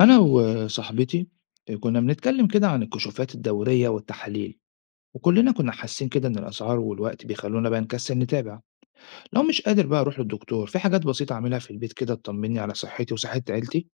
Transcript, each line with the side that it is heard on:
left: أنا وصاحبتي كنا بنتكلم كده عن الكشوفات الدورية والتحاليل وكلنا كنا حاسين كده إن الأسعار والوقت بيخلونا بقى نكسل نتابع. لو مش قادر بقى أروح للدكتور في حاجات بسيطة أعملها في البيت كده تطمني على صحتي وصحة عيلتي.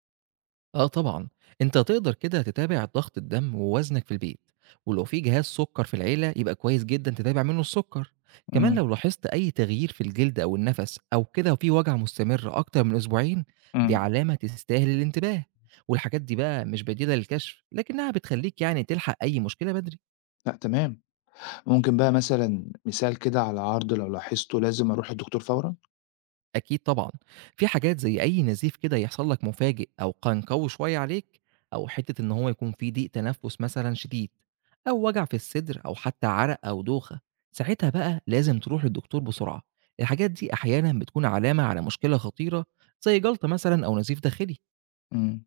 right: آه طبعًا، أنت تقدر كده تتابع ضغط الدم ووزنك في البيت، ولو في جهاز سُكّر في العيلة يبقى كويس جدًا تتابع منه السُكّر، كمان
left: امم
right: لو لاحظت أي تغيير في الجلد أو النَفَس أو كده وفي وجع مستمر أكتر من أسبوعين، دي
left: امم
right: علامة تستاهل الانتباه، والحاجات دي بقى مش بديلة للكشف، لكنها بتخلّيك تلحق أي مشكلة بدري.
left: لا تمام، ممكن بقى مثال كده على عرض لو لاحظته لازم أروح للدكتور فورا.
right: أكيد طبعًا، في حاجات زي أي نزيف كده يحصل لك مفاجئ أو قنقوي شوية عليك، أو حتة إن هو يكون في ضيق تنفس مثلًا شديد، أو وجع في الصدر أو حتى عرق أو دوخة، ساعتها بقى لازم تروح للدكتور بسرعة، الحاجات دي أحيانًا بتكون علامة على مشكلة خطيرة زي جلطة مثلًا أو نزيف داخلي.
left: امم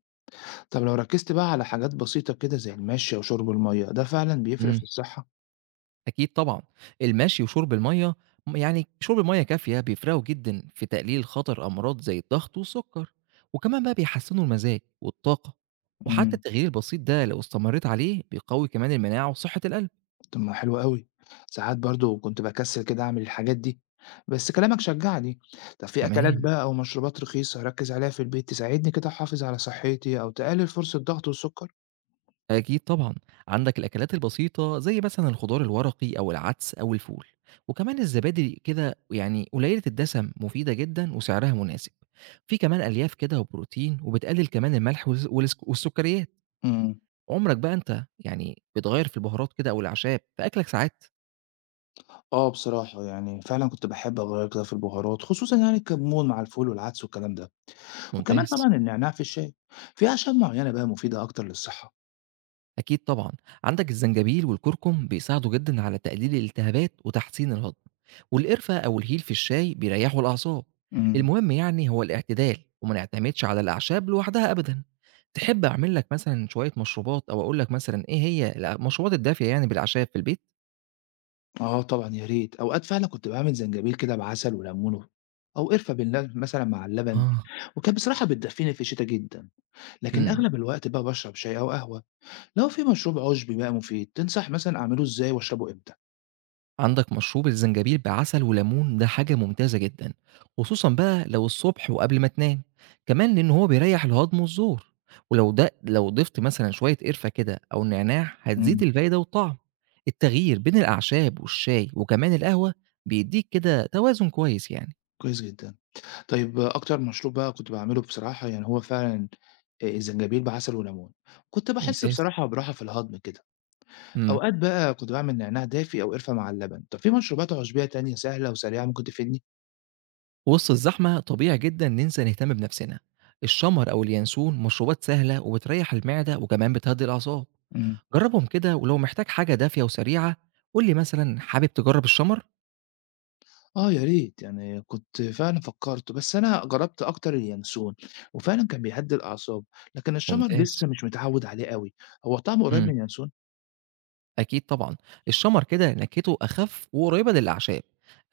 left: طب لو ركزت بقى على حاجات بسيطة كده زي المشي وشرب المية ده فعلا بيفرق في
right: إمم.
left: الصحة؟
right: أكيد طبعًا، المشي وشرب المَيّة يعني شرب مَيّة كافية بيفرقوا جدًا في تقليل خطر أمراض زي الضغط والسُكّر، وكمان بقى بيحسّنوا المزاج والطاقة، وحتى
left: امم
right: التغيير البسيط ده لو استمريت عليه بيقوي كمان المناعة وصحة القلب.
left: طب ما حلو أوي. ساعات برضه كنت باكسّل كده أعمل الحاجات دي، بس كلامك شجّعني. طب في أكلات
right: تمام.
left: بقى أو مشروبات رخيصة أركّز عليها في البيت تساعدني كده أحافظ على صحّتي أو تقلل فرصة ضغط السُكّر؟
right: أكيد طبعًا، عندك الأكلات البسيطة زي مثلًا الخضار الورقي أو العدس أو الفول، وكمان الزبادي كده قليلة الدسم مفيدة جدًا وسعرها مناسب، في كمان ألياف كده وبروتين وبتقلل كمان الملح والز والس والسُكّريات.
left: إمم.
right: عمرك بقى أنت بتغيّر في البهارات كده أو الأعشاب في أكلك ساعات؟
left: آه بصراحة، يعني فعلًا كنت باحب أغيّر كده في البهارات، خصوصًا يعني الكمون مع الفول والعدس والكلام ده، وكمان
right: ممتاز.
left: طبعًا النعناع في الشاي. في أعشاب معيّنة بقى مفيدة أكتر للصحة؟
right: أكيد طبعًا، عندك الزنجبيل والكركم بيساعدوا جدًا على تقليل الالتهابات وتحسين الهضم، والقرفة أو الهيل في الشاي بيريحوا الأعصاب،
left: إمم.
right: المهم هو الاعتدال وما نعتمدش على الأعشاب لوحدها أبدًا، تحب أعمل لك مثلًا شوية مشروبات أو أقول لك مثلًا إيه هي المشروبات الدافية يعني بالأعشاب في البيت؟
left: آه طبعًا يا ريت، أوقات فعلًا كنت باعمل زنجبيل كده بعسل وليمون أو قرفة بالل مثلًا مع اللبن،
right: آه.
left: وكانت بصراحة بتدفيني في الشتا جدًا، لكن
right: إمم.
left: أغلب الوقت بقى باشرب شاي أو قهوة. لو في مشروب عُشبي بقى مفيد تنصح مثلًا أعمله إزاي وأشربه إمتى؟
right: عندك مشروب الزنجبيل بعسل وليمون ده حاجة ممتازة جدا، خصوصا بقى لو الصبح وقبل ما تنام، كمان لأن هو بيريح الهضم والزور، ولو ده لو ضفت مثلا شوية قرفة كده أو نعناع هتزيد
left: إمم،
right: الفايدة والطعم. التغيير بين الأعشاب والشاي وكمان القهوة بيديك كده توازن كويس يعني.
left: كويس جدًا. طيب آه، أكتر مشروب بقى كنت باعمله بصراحة يعني هو فعلًا الزنجبيل بعسل وليمون، كنت باحس
right: ممتاز.
left: بصراحة براحة في الهضم كده.
right: مم.
left: أوقات بقى كنت باعمل نعناع دافي أو قرفة مع اللبن، طب في مشروبات عُشبية تانية سهلة وسريعة ممكن تفيدني؟
right: وسط الزحمة طبيعي جدا ننسى نهتم بنفسنا. الشمر أو اليانسون مشروبات سهلة وبتريح المعدة وكمان بتهدي الأعصاب.
left: إمم.
right: جرّبهم كده، ولو محتاج حاجة دافية وسريعة قُل لي مثلًا، حابب تجرّب الشَمَر؟
left: آه يا ريت، يعني كنت فعلًا فكّرت، بس أنا جرّبت أكتر اليانسون، وفعلًا كان بيهدّي الأعصاب، لكن الشَمَر
right: ممتاز.
left: لسه مش متعوّد عليه أوي. هو طعمه قريّب
right: إمم،
left: من اليانسون؟
right: أكيد طبعًا. الشَمَر كده نكهته أخف وقريبة للأعشاب،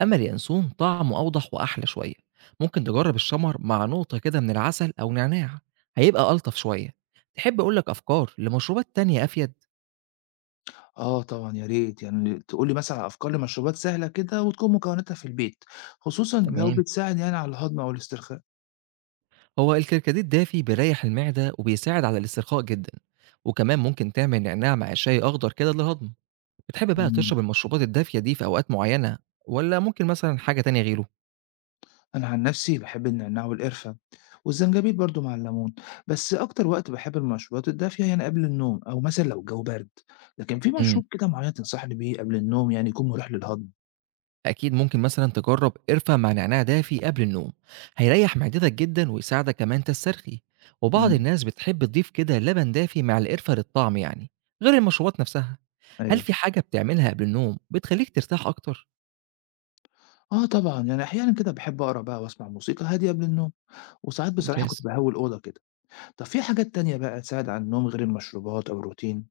right: أمّا اليانسون طعمه أوضح وأحلى شوية. ممكن تجرّب الشَمَر مع نقطة كده من العسل أو نعناع، هيبقى ألطف شوية. تحب أقول لك أفكار لمشروبات تانية أفيد؟
left: آه طبعًا يا ريت، يعني تقول لي مثلًا على أفكار لمشروبات سهلة كده وتكون مكوناتها في البيت، خصوصًا لو
right: تمام.
left: بتساعد يعني على الهضم أو الاسترخاء.
right: هو الكركديه الدافي بيريّح المعدة وبيساعد على الاسترخاء جدًا، وكمان ممكن تعمل نعناع مع شاي أخضر كده للهضم. بتحب بقى
left: إمم،
right: تشرب المشروبات الدافية دي في أوقات معيّنة، والّا ممكن مثلًا حاجة تانية غيره؟
left: أنا عن نَفْسي باحب النعناع والقرفة، والزنجبيل برضه مع الليمون، بس أكتر وقت باحب المشروبات الدافية يعني قبل النوم أو مثلًا لو الجو بَرْد. لكن في
right: إمم.
left: مشروب كده معيّن تنصحني بيه قبل النوم يعني يكون مُريح للهضم؟
right: أكيد ممكن مثلًا تجرّب قرفة مع نعناع دافي قبل النوم، هيريّح معدتك جدًا ويساعدك كمان تسترخي، وبعض
left: إمم،
right: الناس بتحب تضيف كده لبن دافي مع القرفة للطعم، غير المشروبات نفسها. هل
left: أيوه.
right: في حاجة بتعملها قبل النوم بتخلّيك ترتاح أكتر؟
left: آه طبعًا، يعني أحيانًا كده باحب أقرا بقى وأسمع موسيقى هادية قبل النوم، وساعات بصراحة كنت
right: ممتاز.
left: باهوّي الأوضة كده. طب في حاجات تانية بقى تساعد على النوم غير المشروبات أو الروتين؟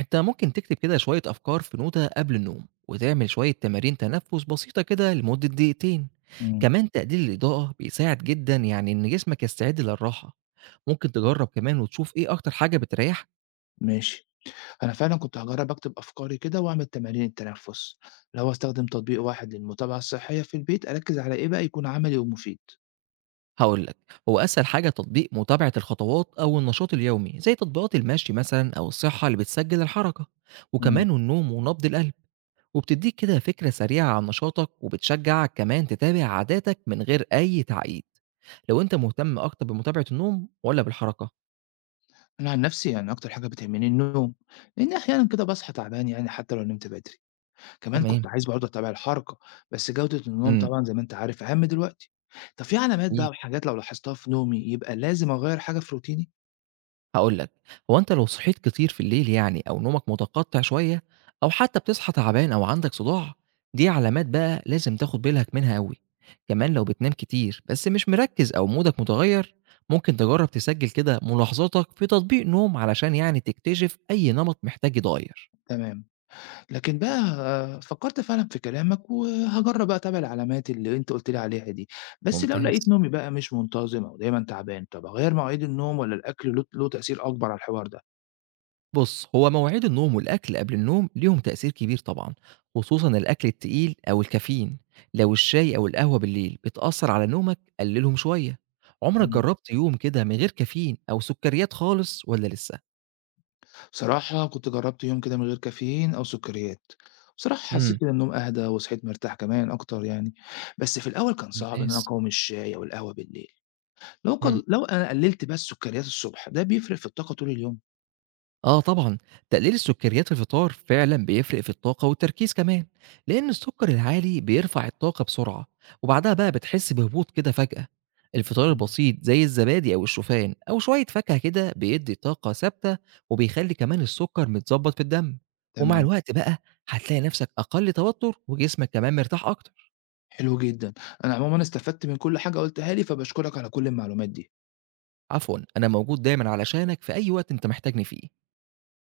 right: أنت ممكن تكتب كده شوية أفكار في نوتة قبل النوم وتعمل شوية تمارين تنفس بسيطة كده لمدة دقيقتين.
left: إمم،
right: كمان تقليل الإضاءة بيساعد جدا إن جسمك يستعد للراحة. ممكن تجرب كمان وتشوف إيه أكتر حاجة بتريح.
left: ماشي. أنا فعلًا كنت هاجرّب أكتب أفكاري كده وأعمل تمارين التنفُّس. لو هاستخدم تطبيق واحد للمتابعة الصحية في البيت، أركّز على إيه بقى يكون عملي ومفيد؟
right: هقولك، هو أسهل حاجة تطبيق متابعة الخطوات أو النشاط اليومي زي تطبيقات المشي مثلا أو الصحة اللي بتسجل الحركة وكمان
left: إمم.
right: النوم ونبض القلب، وبتديك كده فكرة سريعة عن نشاطك وبتشجعك كمان تتابع عاداتك من غير أي تعقيد. لو أنت مهتم أكتر بمتابعة النوم والّا بالحركة؟
left: أنا عن نفسي يعني أكتر حاجة بتهمني النوم، لإني أحيانًا كده باصحى تعبان يعني حتى لو نمت بدري. كمان
right: تمام،
left: كنت عايز برضه أتابع الحركة، بس جودة النوم
right: إمم،
left: طبعًا زي ما أنت عارف أهم دلوقتي. طب في علامات بقى
right: أكيد،
left: وحاجات لو لاحظتها في نومي يبقى لازم أغيّر حاجة في روتيني؟
right: هاقول لك، هو أنت لو صحيت كتير في الليل أو نومك متقطع شوية أو حتى بتصحى تعبان أو عندك صداع، دي علامات بقى لازم تاخد بالك منها أوي، كمان لو بتنام كتير بس مش مركّز أو مودك متغيّر، ممكن تجرّب تسجل كده ملاحظاتك في تطبيق نوم علشان تكتشف أي نمط محتاج يتغيّر.
left: تمام. لكن بقى آه، فكّرت فعلًا في كلامك، وهاجرّب بقى أتابع العلامات اللي أنت قُلت لي عليها دي. بس لو لقيت
right: ممتاز.
left: نومي بقى مش منتظم أو دايمًا تعبان، طب أغيّر مواعيد النوم والّا الأكل له تأثير أكبر على الحوار ده؟
right: بُص، هو مواعيد النوم والأكل قبل النوم ليهم تأثير كبير طبعًا، خصوصًا الأكل التقيل أو الكافيين. لو الشاي أو القهوة بالليل بتأثّر على نومك، قللهم شوية. عمرك
left: إمم.
right: جرّبت يوم كده من غير كافيين أو سكريات خالص والّا لسه؟
left: بصراحة كنت جربت يوم كده من غير كافيين أو سكريات، بصراحة حسيت
right: إمم،
left: كده النوم أهدى وصحيت مرتاح كمان أكتر يعني. بس في الأول كان صعب إن أنا
right: ممتاز.
left: أقاوم الشاي أو القهوة بالليل.
right: إمم.
left: لو أنا قللت بس سكريات الصبح ده بيفرق في الطاقة طول اليوم؟
right: آه طبعًا، تقليل السكريات في الفطار فعلًا بيفرق في الطاقة والتركيز كمان، لأن السكر العالي بيرفع الطاقة بسرعة، وبعدها بقى بتحس بهبوط كده فجأة. الفطار
left: مم.
right: البسيط زي الزبادي أو الشوفان أو شوية فاكهة كده بيدي طاقة ثابتة، وبيخلي كمان السكر متضبط في الدم، ومع
left: تمام،
right: الوقت بقى هتلاقي نفسك أقل توتر وجسمك كمان مرتاح أكتر.
left: حلو جدا. أنا عموما استفدت من كل حاجة قلتها لي فبشكرك على كل المعلومات دي.
right: عفوًا، أنا موجود دايمًا علشانك في أي وقت أنت محتاجني فيه.